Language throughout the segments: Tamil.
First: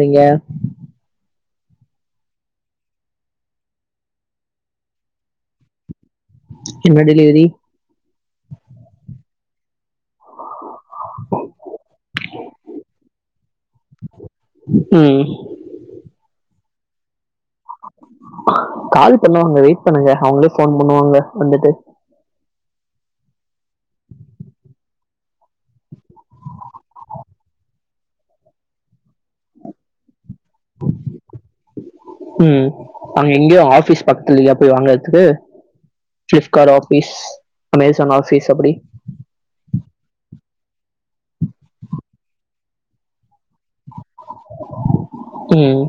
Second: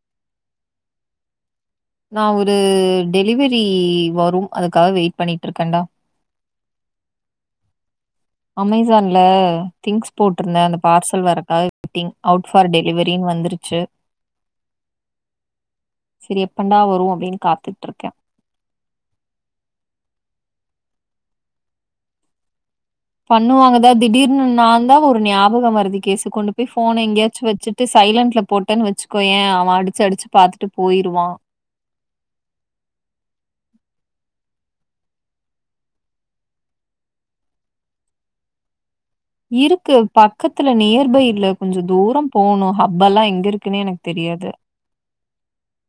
நீங்க நா ஒரு டெலிவரி வரும் அதுக்காக வெயிட் பண்ணிட்ருக்கன்டா எப்ப டெலிவரி அமேசான்ல திங்ஸ் போட்ருந்தே அந்த பார்சல் வரக்காக வெயிட்டிங் அவுட் ஃபார் டெலிவரி பின் வந்திருச்சி ம் செரி எப்பண்டா வரும் அப்டின் காத்துட்ருக்கே கால் பண்ணுவாங்க வெயிட் பண்ணுங்க அவுங்களே ஃபோன் பண்ணுவாங்க வந்துட்டு பண்ணுவாங்கதா திடீர்னு நா தா ஒரு ஞாபக மருதி கேசு கொண்டு போய் ஃபோன எங்கயாச்சு வச்சு சைலன்ட்ல போட்டேன்னு வச்சுக்கோயேன் அவன் அடிச்சி அடிச்சி பாத்துட்டு போயிருவா ம் அங்க எங்கயும் ஆபீஸ் பக்கத்துலய போய் வாங்கறதுக்கு ஃபிலிப்காட் ஆஃபிஸ் அமேசான் ஆஃபிஸ் அப்டி இருக்கு பக்கத்துல நியர்பைல கொஞ்சம் தூரம் போணும் ஹப்பல்லா எங்க தினே எனக்கு தெரியாது ம்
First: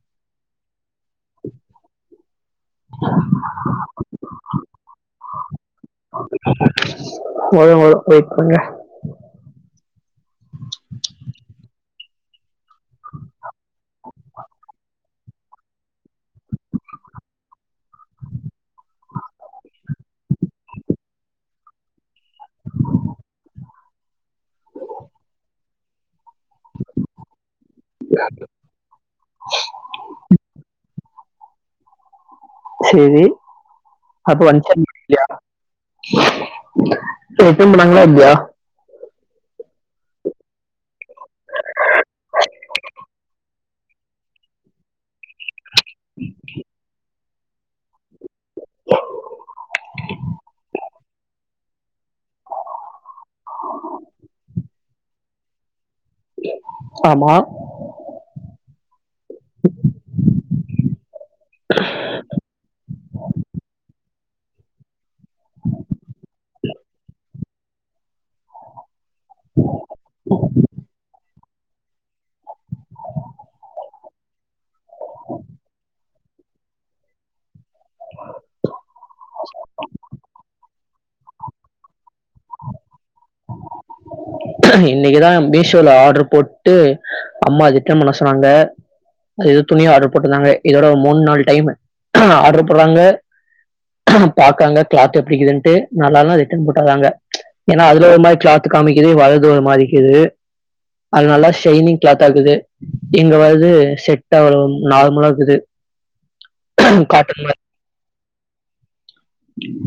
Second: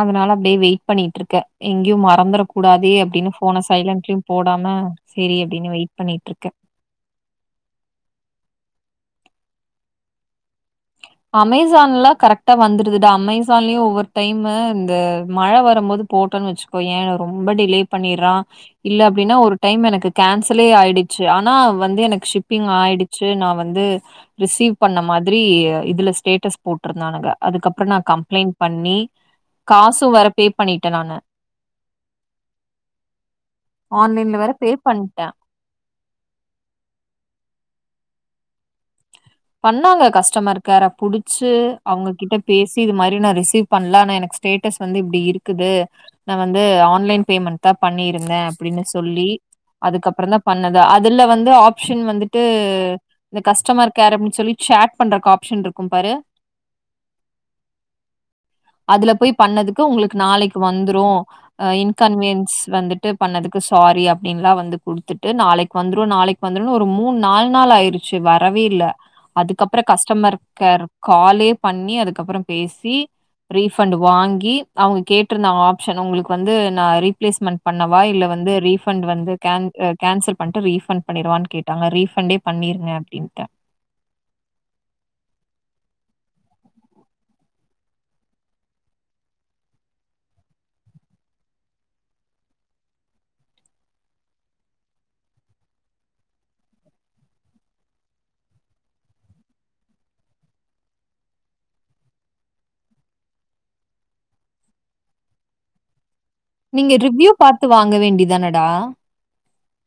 அதுனால அப்டியே வெயிட் பண்ணிட்ருக்கே எங்கயும் மறந்துற கூடாதே அப்டின்னு போன சைலன்ட்ல போடாம சேரி அப்டின்னு வெயிட் பண்ணிட்டுருக்கே மழ வரும் வெயிட் பண்ணுங்க அமேசான்ல்லா கரெக்டா வந்துருதுடா அமேசான்லயும் ஒவ்வொரு டைம் இந்த மழ வரும்போது போட்டோன்னு வச்சுக்கோயேன் ரொம்ப டிலே பண்ணிறான் இல்ல அப்டின்னா ஒரு டைம் எனக்கு கேன்சலே ஆயிடுச்சு ஆனா வந்து எனக்கு ஷிப்பிங் ஆயிடு ச்சு நா வந்து ரிசீவ் பண்ண மாதிரி இதுல ஸ்டேட்டஸ் போட்டிருந்தானுங்க அதுக்கப்றோ நா கம்ப்ளைண்ட் பண்ணி காசு வேற பே பண்ணிட்டேன் நானு சேரி ஆன்லைன்ல வேற பே பண்டேன் ரிடென் பண்ணாங்களா இல்யா பண்ணாங்க கஸ்டமர் கேர புடிச்சு அவுங்ககிட்ட பேசி இது மாரி நா ரிசீவ் பண்ல எனக்கு ஸ்டேட்டஸ் வந்து இப்டி இருக்குது நா வந்து ஆன்லைன் பேமெண்ட் தா பண்ணியிருந்தே அப்டின்னு சொல்லி அதுக்கப்றோ தா பண்ணது அதுல வந்து ஆப்ஷன் வந்துட்டு இந்த கஸ்டமர் கேர் அப்டின்னு சொல்லி சேட் பண்றக்கு ஆப்ஷன் இருக்கும் பாரு ஆமா அதுல போய் பண்ணதுக்கு உங்களுக்கு நாளைக்கு வந்துரு அ இன்கன்வியன்ஸ் வந்துட்டு பண்ணதுக்கு சாரி அப் அப்டின்னுலா வந்து குடுத்துட்டு நாளைக்கு வந்துரும் நாளைக்கு வந்துரும்னு ஒரு மூணு நாலு நாள் ஆயிருச்சு வரவே இல்ல அதுக்கப்பறம் கஷ்டமர் கேர் காலே பண்ணி அதுக்கப்பறம் பேசி ரீபண்ட் வாங்கி அவங்க கேட்டிருந்த ஆப்சன் உங்களுக்கு வந்து நான் ரீப்ளேஸ்மெண்ட் பண்ணவா இல்ல வந்து ரீபண்ட் வந்து கேன்சல் பண்ட்டு ரீபண்ட் பண்ணிருவான்னு கேட்டாங்க ரீபண்டே பண்ணிருங்க அப்டின்ட்டே இன்னைக்குதான் மீஷோல ஆட்ரு போட்டு அம்மா ரிட்டன் பண்ண சொன்னாங்க அது எது துணியா ஆர்டர் போட்ருந்தாங்க இதோட மூணு நாள் டைம் ஆர்டர் போடுறாங்க பாக்காங்க கிளாத் எப்டிக்குதுன்ட்டு நல்லால்னா ரிட்டன் போட்ருதாங்க ஏனா அதுல ஒரு மாரி கிளாத்து காமிக்குது வரது ஒரு மாரிக்குது அது நல்லா ஷைனிங் கிளாத்தா இருக்குது இங்க வருது செட் அ வரும் நார்மலா இக்குது நீங்க ரிவ்யூ பாத்து வாங்க வேண்டிதானடா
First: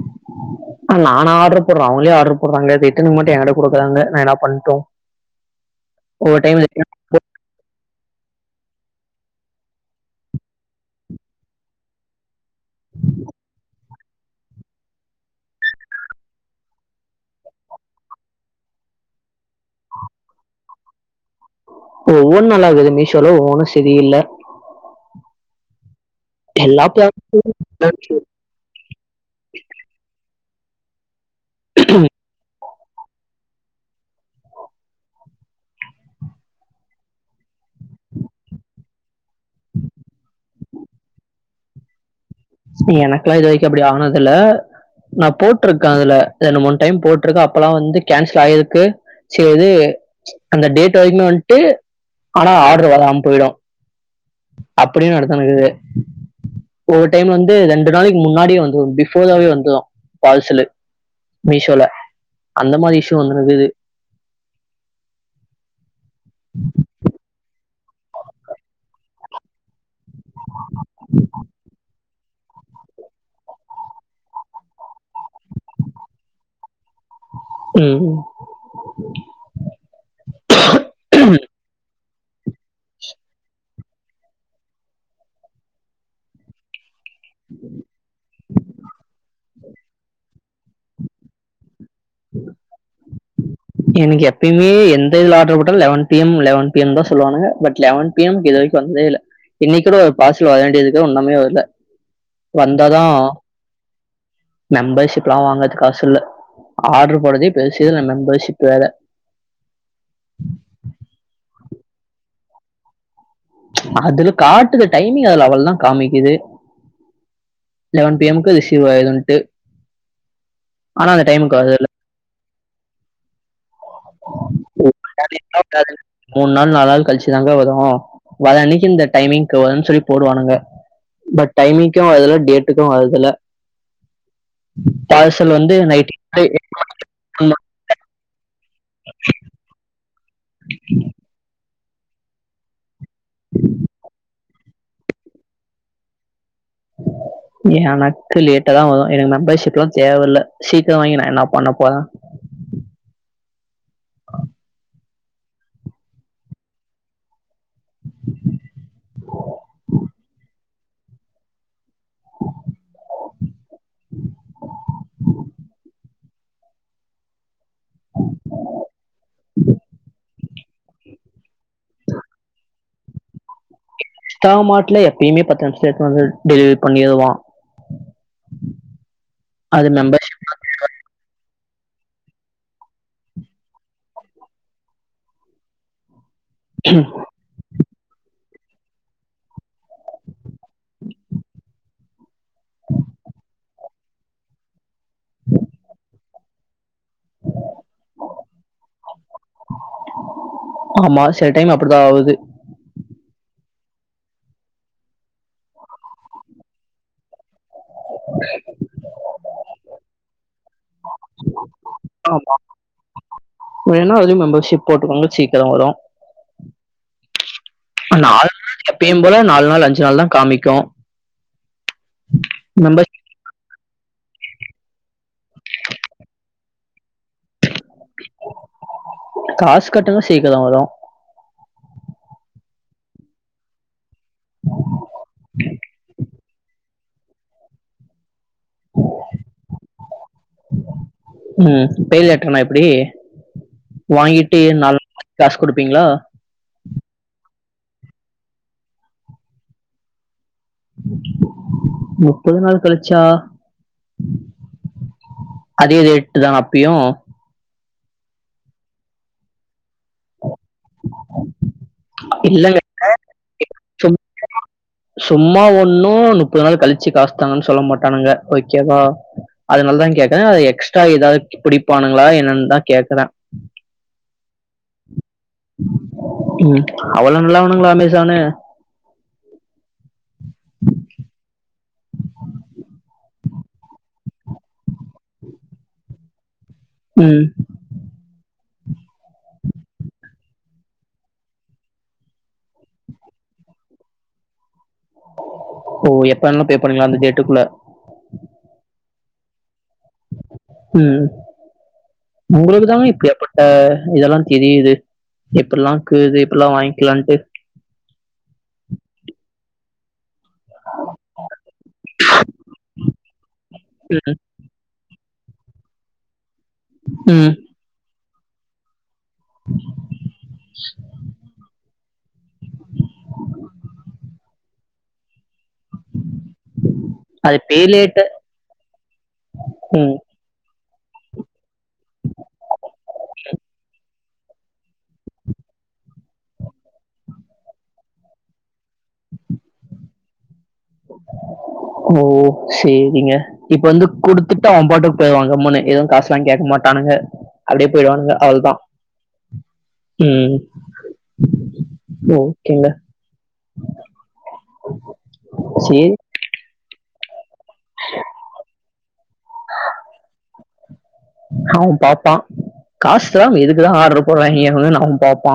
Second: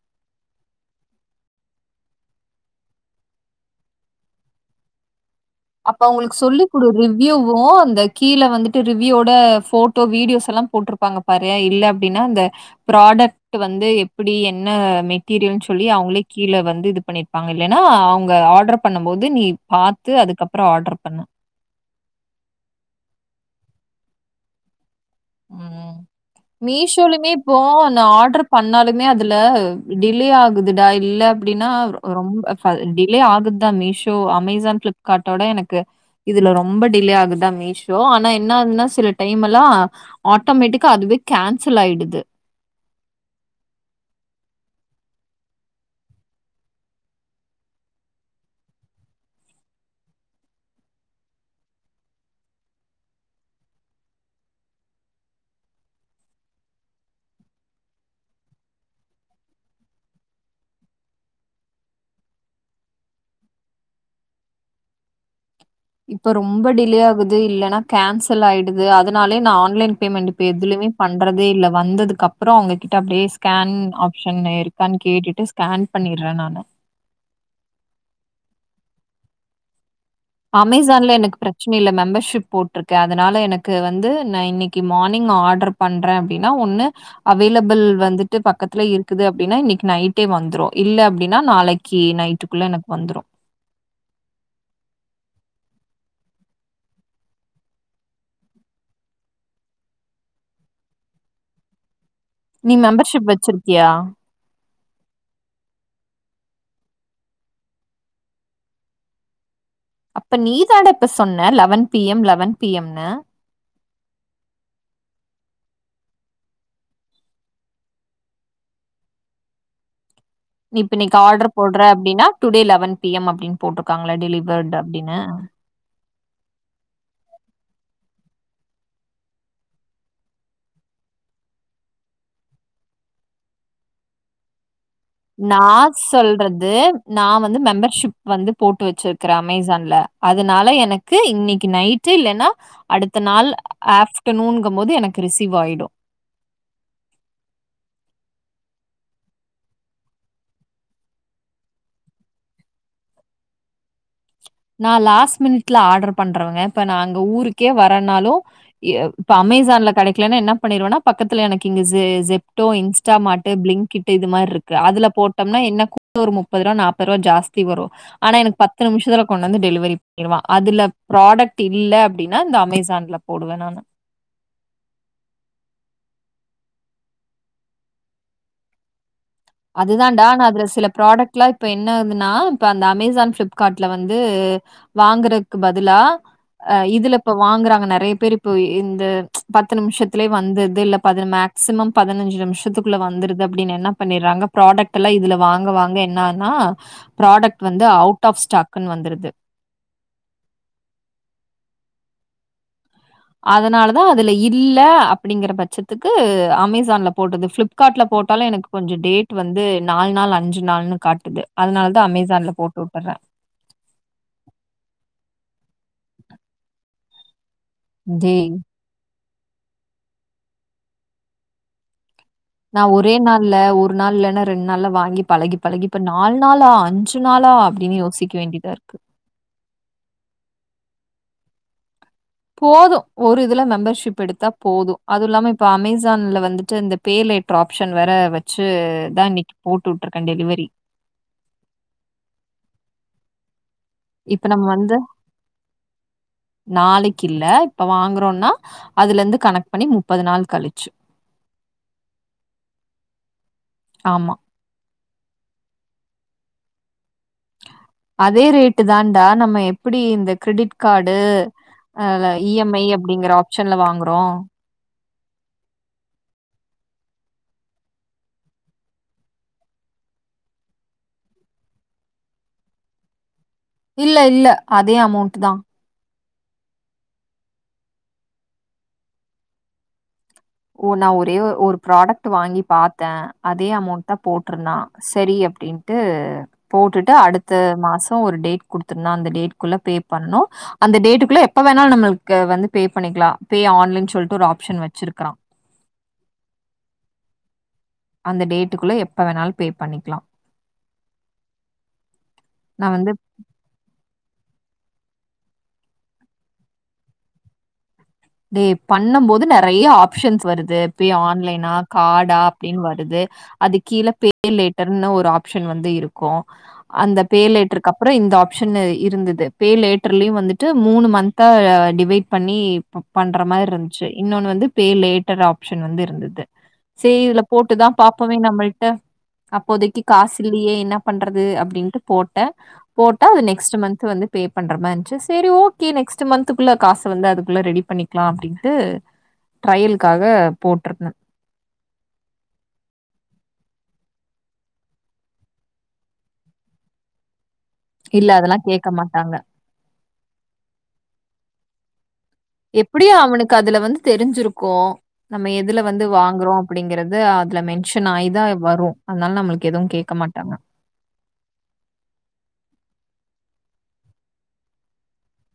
[inaudible] நானா ஆட்ரு போறன் அவங்களே ஆட்ரு போடுறாங்க ரிட்டன்னுகு மட்டும் எங்கட்ட கொடுக்கறாங்கா நா எனாப் பண்டோம் அப்ப அவங்களுக்கு சொல்லி் கொடு ரிவ் யுவும் அந்த கீழ வந்துட்டு ரிவ்யோட போட்டோ வீடியோஸ் எல்லா போட்டிருப்பாங்க பாரு இல்ல அப்டின்னா அந்த ப்ராடக்ட் வந்து எப் எப்டி என்ன மெட்டீரியல்ன்னு சொல்லி அவங்களே கீழ வந்து இது பண்ணிருப்பாங்க இல்லனா அவங்க ஆர்டர் பண்ணும் போது நீ பாத்து அதுக்கப்பறம் ஆர்டர் பண்ணன் ஒவ்வொன்னு நள்ளாகுது மீஷோல ஒன்னு செரி இல்ல ம் எல்லா பிளாட்டும் மீஷோலயுமே இப்போ நான் ஆட்ரு பண்ணாலுமே அதுல டிலே ஆகுதுடா இல்ல எப்டின்னா ரொம்ப டிலே ஆகுதுதான் மீஷோ அமேசான் பிளிப்கார்ட்டோட எனக்கு இதுல ரொம்ப டிலே ஆகுதா மீஷோ ஆனா என்ன ஆகுதுன்னா சில டைம் மெலாம் ஆட்டோமேட்டிக்கா அதுவே கேன்சல் ஆயிடுது எனக்லா இதுவரைக்கும் அப்டி ஆனதுல நான் போட்ருக்கே அதுல ரெண்டு மூணு டைம் போட்ருக்கே அப்பல்லாம் வந்து கேன்சல் ஆய்ருக்கு செரி அந்த டேட் வாங்கினு வந்ட்டு ஆனா ஆட்ரு வராம போய்டும் அப்டியூ எடுத்துனுக்குது டைம்ல வந்து ரெண்டு நாளைக்கு முன்னாடியே வந்துரு பிபோர் ராவே வந்துது பாச்சலு மீஷோல அந்த மாறி இஷயு வந்துனுக்குது இப்ப ரொம்ப டிலே ஆகுது இல்லன்னா கேன்சல் ஆயிடுது அதனாலே நான் ஆன்லைன் பேமெண்ட் இப்ப எதுலுமே பண்றதே இல்லை வந்ததுக்கு அப்றம் அவங்ககிட்ட அப்டியே ஸ்கேன் ஆப்ஷன் இருக்கான்னு கேட்டுட்டு ஸ்கேன் பண்ணிறோ நானு ம் அமேசான்ல எனக்கு பிரச்சன இல்ல மெம்பர்ஷிப் போட்டிருக்கேன் அதனால எனக்கு வந்து நான் இன்னிக்கு மார்னிங் ஆர்டர் பண்றோ அப்டின்னா ஒண்ணு அவைலபிள் வந்துட்டு பக்கத்துல இருக்குது அப்டின்னா இன்னைக்கு நைட்டே வந்துரும் இல்ல அப்டின்னா நாளைக் கி நைட்டுக்குள்ள எனக்கு வந்துறும் எனக்கு எப்பயேமே எந்த இதுல ஆர்டர் போட்ட eleven P M eleven P எம்தான் சொல்லுவானுங்க பட் லெவன் பி எம் க்கு இது வரைக்கும் வந்ததே இல்ல இன்னைக்கூட ஒரு பாசல் வர வேண்டியதுக்கு உன்னமே வரல நீ மெம்பர்ஷிப் வெச்சிருக்கியா மெம்பர்ஷிப்லா வாங்குறதுக் காசுல்ல ஆர்டரு போடுறதே பெருசு இதுல மெம்பர்ஷிப் வேற அப்ப நீதாண்டா இப்ப சொன்ன eleven P M eleven P எம்னு அதுல காட்டுது டைமிங் அதுல அவ்ளோதா காமிக்குது லெவன் பி எம் க்கு அது ரிசிவ் ஆயிடுன்ட்டு இப்ப நீக்கு ஆர்டர் வருது போடுற அப்டின்னா டுடே லெவன் பி எம் அப்டின் போட்ருக்காங்களா டெலிவர்ட் அப்டின்னு மூணு நாள் நாலு நாள் கழிச்சுதாங்கா வரு வர அன்னைக்கு இந்த டைமிங்க்கு வருன் சொல்லி போடுவானுங்க பட் டைமி்ங்க்கு வரதுல டேட்டுக்கு வரதுல்ல பார்சல் வந்து நைட் எட்டு [inaudible] நா வந்து மெம்பர்ஷிப் வந்து போட்டு வச்சுருக்குற அமேசான்ல அதனால எனக்கு இன்னைக்கு நைட் ட்டு இல்லனா அடுத்த நாள் ஆஃப்டர்நூனுங்கு போது எனக்கு ரிசீவ் ஆய்டு [inaudible] எனக்கு லேட்டாதா வரு எனக்கு மெம்பர்ஷிப்லா தேவையில்ல சீக்கிர வாங்கி நா என்ன பண்ண போற நா லாஸ்ட் மினிட்ல ஆர்டர் பண்றவங்க இப்ப நா அங்க ஊருக்கே வரேனாலு இப்ப அமேசான்ல கெடைக்கலானா என்ன பண்ணிருவேனா பக்கத்துல எனக்கு இங்கஸ் இது ஜெப்டோ இன்ஸ்டா மார்ட்டு் பிளிங்க்ட் இது மாரிருக்கு அதுல போட்டோம்னா என்னக் ஒரு முப்பது ரூபா நாற்பது ரூபா ஜாஸ்தி வரு ஆனா எனக்கு பத்ர கொண்டாந்து டெலிவரி பண்ணிடுவா அதுல ப்ராடக்ட் இல்ல அப்டின்னா இந்த அமேசான்ல போடுவ நானு இன்ஸ்டா மார்ட்ல எப்பயுமே பத்து நிமிஷத்துல எத்துன் வந்து டெலிவரி பண்ணிருவா [inaudible] அதுதாண்டா ஆனா அதுல சிலப் ப்ராடக்ட்லா இப்ப என்ன ஆதுன்னா இப்ப அந்த அமேசான் ஃபிளிப்கார்ட்ல வந்து வாங்குறக்கு பதிலா அ இதுல இப்ப வாங்குறாங்க நெறய பேர் இப்ப இந்த பத்து நிமிஷத்துலயே வந்துர் இல்ல ப மேக்சிமம் பதினஞ்சு நிமிஷத்துக்குள்ள வந்துருது அப்டின்னு என்னாப் பண்றாங்க ப்ராடக்ட் எல்லா இதுல வாங்க வாங்க என்னானா ப்ராடக்ட் வந்து அவுட் ஆஃப் ஸ்டாக்குன் வந்துருது ஆமா சில டைம் அப்டிதா ஆவுது அதனாலதா அதுல இல்ல அப்டிங்கற பட்சத்துக்கு அமேசான்ல போட்டது ஃப்ளிப் கார்ட்ல போட்டாலு எனக்கு கொஞ்சோ டேட் வந்து நாலு நாள் அஞ்சு நாள்னு காட்டுது அதனாலதா அமேசான்ல போட்டு உட்டுர்ற வேணுனா அதுலயு மெம்பர்ஷிப் போட்டுக்கோங்க சீக்கிர வரு நாலு டேய்! நாள் எப்பயு போல நாலு நாள் அஞ்சு நாள் தா காமிக்கு நா ஒரே மெம்பர்ஷிப் நாள்ல ஒ ஒரு நாள் இல்லனா ரெண்டு நாள்ல வாங்கி பழகி பழகி இப்ப நாலு நாள்லா அஞ்சு நாளா டின் யோசிக்க வேண்டியதாருக்கு காசு கட்டுனா சீக்கர வரு போது ஒரு இதுல மெம்பர்ஷிப் எடுத்தா போது அதுவு இல்லாம இப்ப அமேசான்ல வந்துட்டு இந்த பேலேட்டர் ஆப்ஷன் வேற வெச்சு தா இன்னைக்கு போட்டு உட்ருக்க டெலிவரி ம் பேலேட்டர்னா எப்டி இப்ப வாங்கிட்டு நம்ம நாலு நாள் காசு குடுப்பீங்ளா நாளைக்கில்ல இப்ப வாங்குறோனா அதுல இருந்து கணக்கு பண்ணி முப்பது நாள் கழிச் முப்பது நாள் கழிச்சா ஆமா. அதே ரேட்தா அப்பயு அதே ரேட்டு தான்டா நம்ம எப்பிடி இந்த கிரெடிட் கார்டு அல இ எம் இல்லங்க. ஐ அப்டிங்குற ஆப்ஷன்ல சும் வாங்றோ சும்மா ஒண்ணூ நுப்பது நாள் கழிச்சு காசு தாங்கன்னு சொல்ல மாட்டானுங்க ஓகேவா அதனாலதா கேக்கறே அது எக்ஸ்ட்ரா ஏதாவது பிடிப்பானுங்களா என்ன்னு தா கேக்கறே இல்ல இல்ல அதே அமௌன்ட் தா ம் அவ்ளோ நல்லவனுங்களா அமேசானு ஓ நா ஒரே ஒரு ப்ராடக்ட் வாங்கி பாத்தே அதே அமௌண்ட தா போட்டுருந்தா சரி அப்டின் ட்டு போட்டுட்டு ம். அடுத்த மாசம் ஒரு டேட் குடுத்துருந்தா அந்த டேட்குள்ள பே பண்ணோ அந்த டேட்டுக்குள்ள எப்ப வேணாலு நம்மளுக்கு வந்து பே பண்ணிக்கலா பே ஆன்னு சொல்லிட்டு ஒரு ஆப்ஷன் வெச்சிருக்கறா ஓ எப்ப வேணாலு பே பண்ணிக்கலா அந்த டேட்டுக்குள்ள அந்த டேட்டுக்குள்ள எப்ப வேணாலு பே பண்ணிக்கலா ம் உங்ளுக்கு நான் தாங்க வந்து இப்டியாப்பட் ஆ இதெல்லா தெரியுது எப்டில்லாங்க்கூது இப்பெல்லா வாங்கிலான்ட்டு டேய் பண்ணம் போது நெறய ஆப் ஷன்ஸ் வருது பே ஆன்லைனா கார்டா அப்டின் வருது அதுக் கீழ பே லேட் டர்னு ஒரு ஆப்ஷன் வந்து இருக்கூ அந்த ம். பேலேட்டருக்கு அப்புறொ இந்த ஆப்ஷன் இருந் தது பே லேட்டர்லயூ வந்துட்டு மூனு மந்த்தா டிவைட் பண்ணி பண்ற மாரி இருந்துச்சு இன்னொன்னு வந்து பே லேட்டர் ஆப்ஷன் வந்து இருந்தது சேரி இதுல அது பே போட்டுதா லேட்டு பாப்போமோ நம்மள்ட்ட அப்போதைக்கி ம். காஸ் இல்லியே என்ன பண்றத்து அப்டின்ட்டு போட்டே போட்டா அது நெக்ஸ்ட் மந்த் வந்து பே பண்ற மாரி இருந்துச்சு சரி ஓகே நெக்ஸ்ட் மந்த்குள்ள காசு வந்து அதுக்குள்ள ரெடிப் பண்ணிக்கலா அப்டின்ட்டு ட்ரையலுக்காக போட்ருந்தே ஓ சேரிங்க இப்ப வந்து குடுத்துட்டு அவே பாட்டுக்கு போயிடுவா கம்முன்னு எதுவூ காசுல்லா கேக்க மாட்டானுக அப்டியே இல்ல போயிடுவானுங்க அதெல்லாம் அவ்ள்தா கேட்க மாட்டாங்க. ம் ஓ எப்படியூ அவனுக்கு அதுல வந்து தெரிஞ்சிருக்கூ நம்ம எதுல சரி, வந்து வாங்கறோ அப்டிங்கறது அத் துல மென்ஷன் ஆயிதா வரூ அதனால நம்மளுக்கு எதுவூ கேட்க மாட்டாங்க அவே பாப்பான் காசு இல்லாம எதுக்குடா ஆர்டரு போடுறாய்ங்க அப்டினு அவே பாப்பா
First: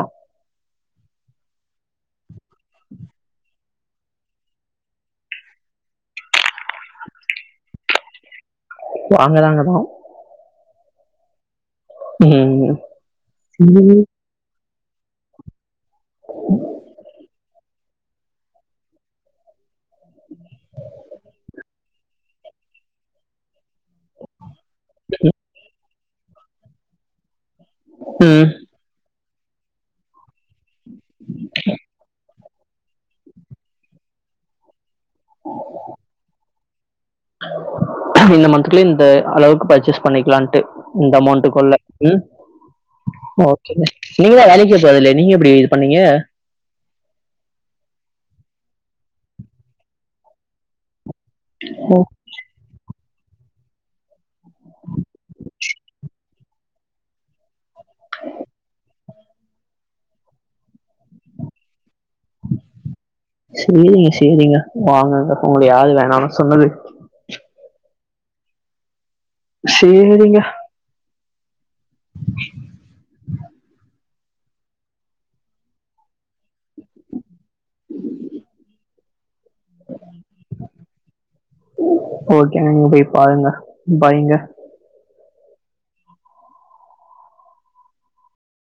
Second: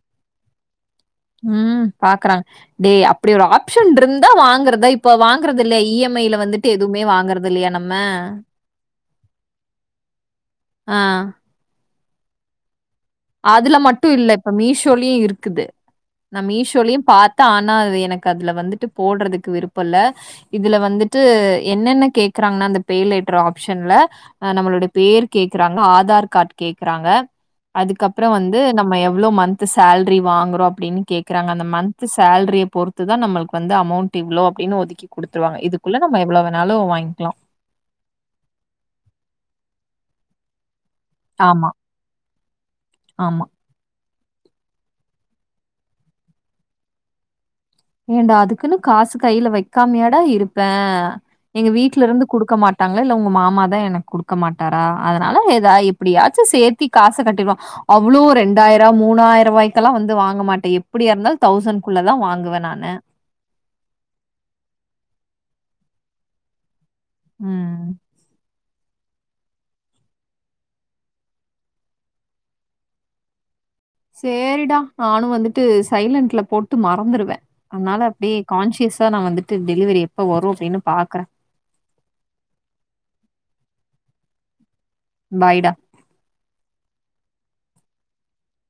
ம் பாக்கறா டேய் அப்டி ஒரு ஆப்ஷன் இருந்தா வாங்கறதா இப்ப வாங்கறதில்லையா இ எம் ஐல வந்துட்டு எதுவுமே வாங்குறதில்லயா நம்ம வாங்கறாங்க மாம் ஆ ம் அதுல ம். மட்டூ இல்ல இப்ப மீஷோலுயூ இருக்குது நா மீஷோலயும் பாத் ஆனா அது எனக்கு அதுல வந்துட்டு போடறதுக்கு விருப்பேல்ல இதுல வந்துட்டு என்னென்ன கேக்குறாங்கன்னா அந்த பே லேட்டர் ஆப்ஷன்ல அ நம்மளோட பேர் கேக்குறாங்க ஆதார் கார்டு கேக்குறாங்க அதுக்கப்புறொ ம். வந்து நம்ம எவ்வளோ மந்த் சேல்ரி வாங் அப்டின்னு கேக்குறாங்க அந்த மந்த் சேல்ரியைப் பொறுத்துதா நம்முளுக்கு வந்து அமௌண்ட் இவ்ளோ அப்டின்னு ஒதுக்கி குடுத்துருவங்க இதுக்குள்ள நம்ம எவ்வளோ வேணாலூ வாங்கிலா இந்த மந்த்குல இந்த அளவுக்கு பர்ச்சேஸ் பண்ணிக்கலான்ட்டு இந்த ஆமா, அமௌண்ட்டுக்குள்ள ம் ஆமா. ஓகே நீங்க தா வேலைக்கே போகல்லியே நீங்க எப்டி இது பண்ணீங்க ஏண்டா அதுக்குன்னு காசு கையில வைக்காமையாடா இருப்பே எங்க ஓ! வீட்ல இருந்து கொடுக்க மாட்டாங்ளா இல்ல உங்க மாமா தா எனக்கு கொடுக்க மாட்டாரா அதனால எதா எப்படியாச்சும் சேர்த்தி காச கட்டிருவோ அவ்ளோ ரெண்டாயிரோ மூணாயிரோ ரூவாய்கெல்லா வந்து வாங்க மாட்டே எப்டி இருந்தாலூ தௌசண்ட குள்ள தா வாங்குவே நா ன்னோ சேரிங்க சேரிங்க வாங்கங்க உங்கள யாரு வேணாம்னு சொன்னது ம் சேரிங்க [inaudible] சேரிடா நானும் வந்துட்டு சைலன்ட்ல போட்டு மறந்துருவே அதனால அப்டியே கான்சியஸா நா வந்துட்டு டெலிவரி எப்ப வரு அப்டின்னு பாக்குறே. ஓகேங்க நீங்க போய் பாருங்க பைங்க பாய்டா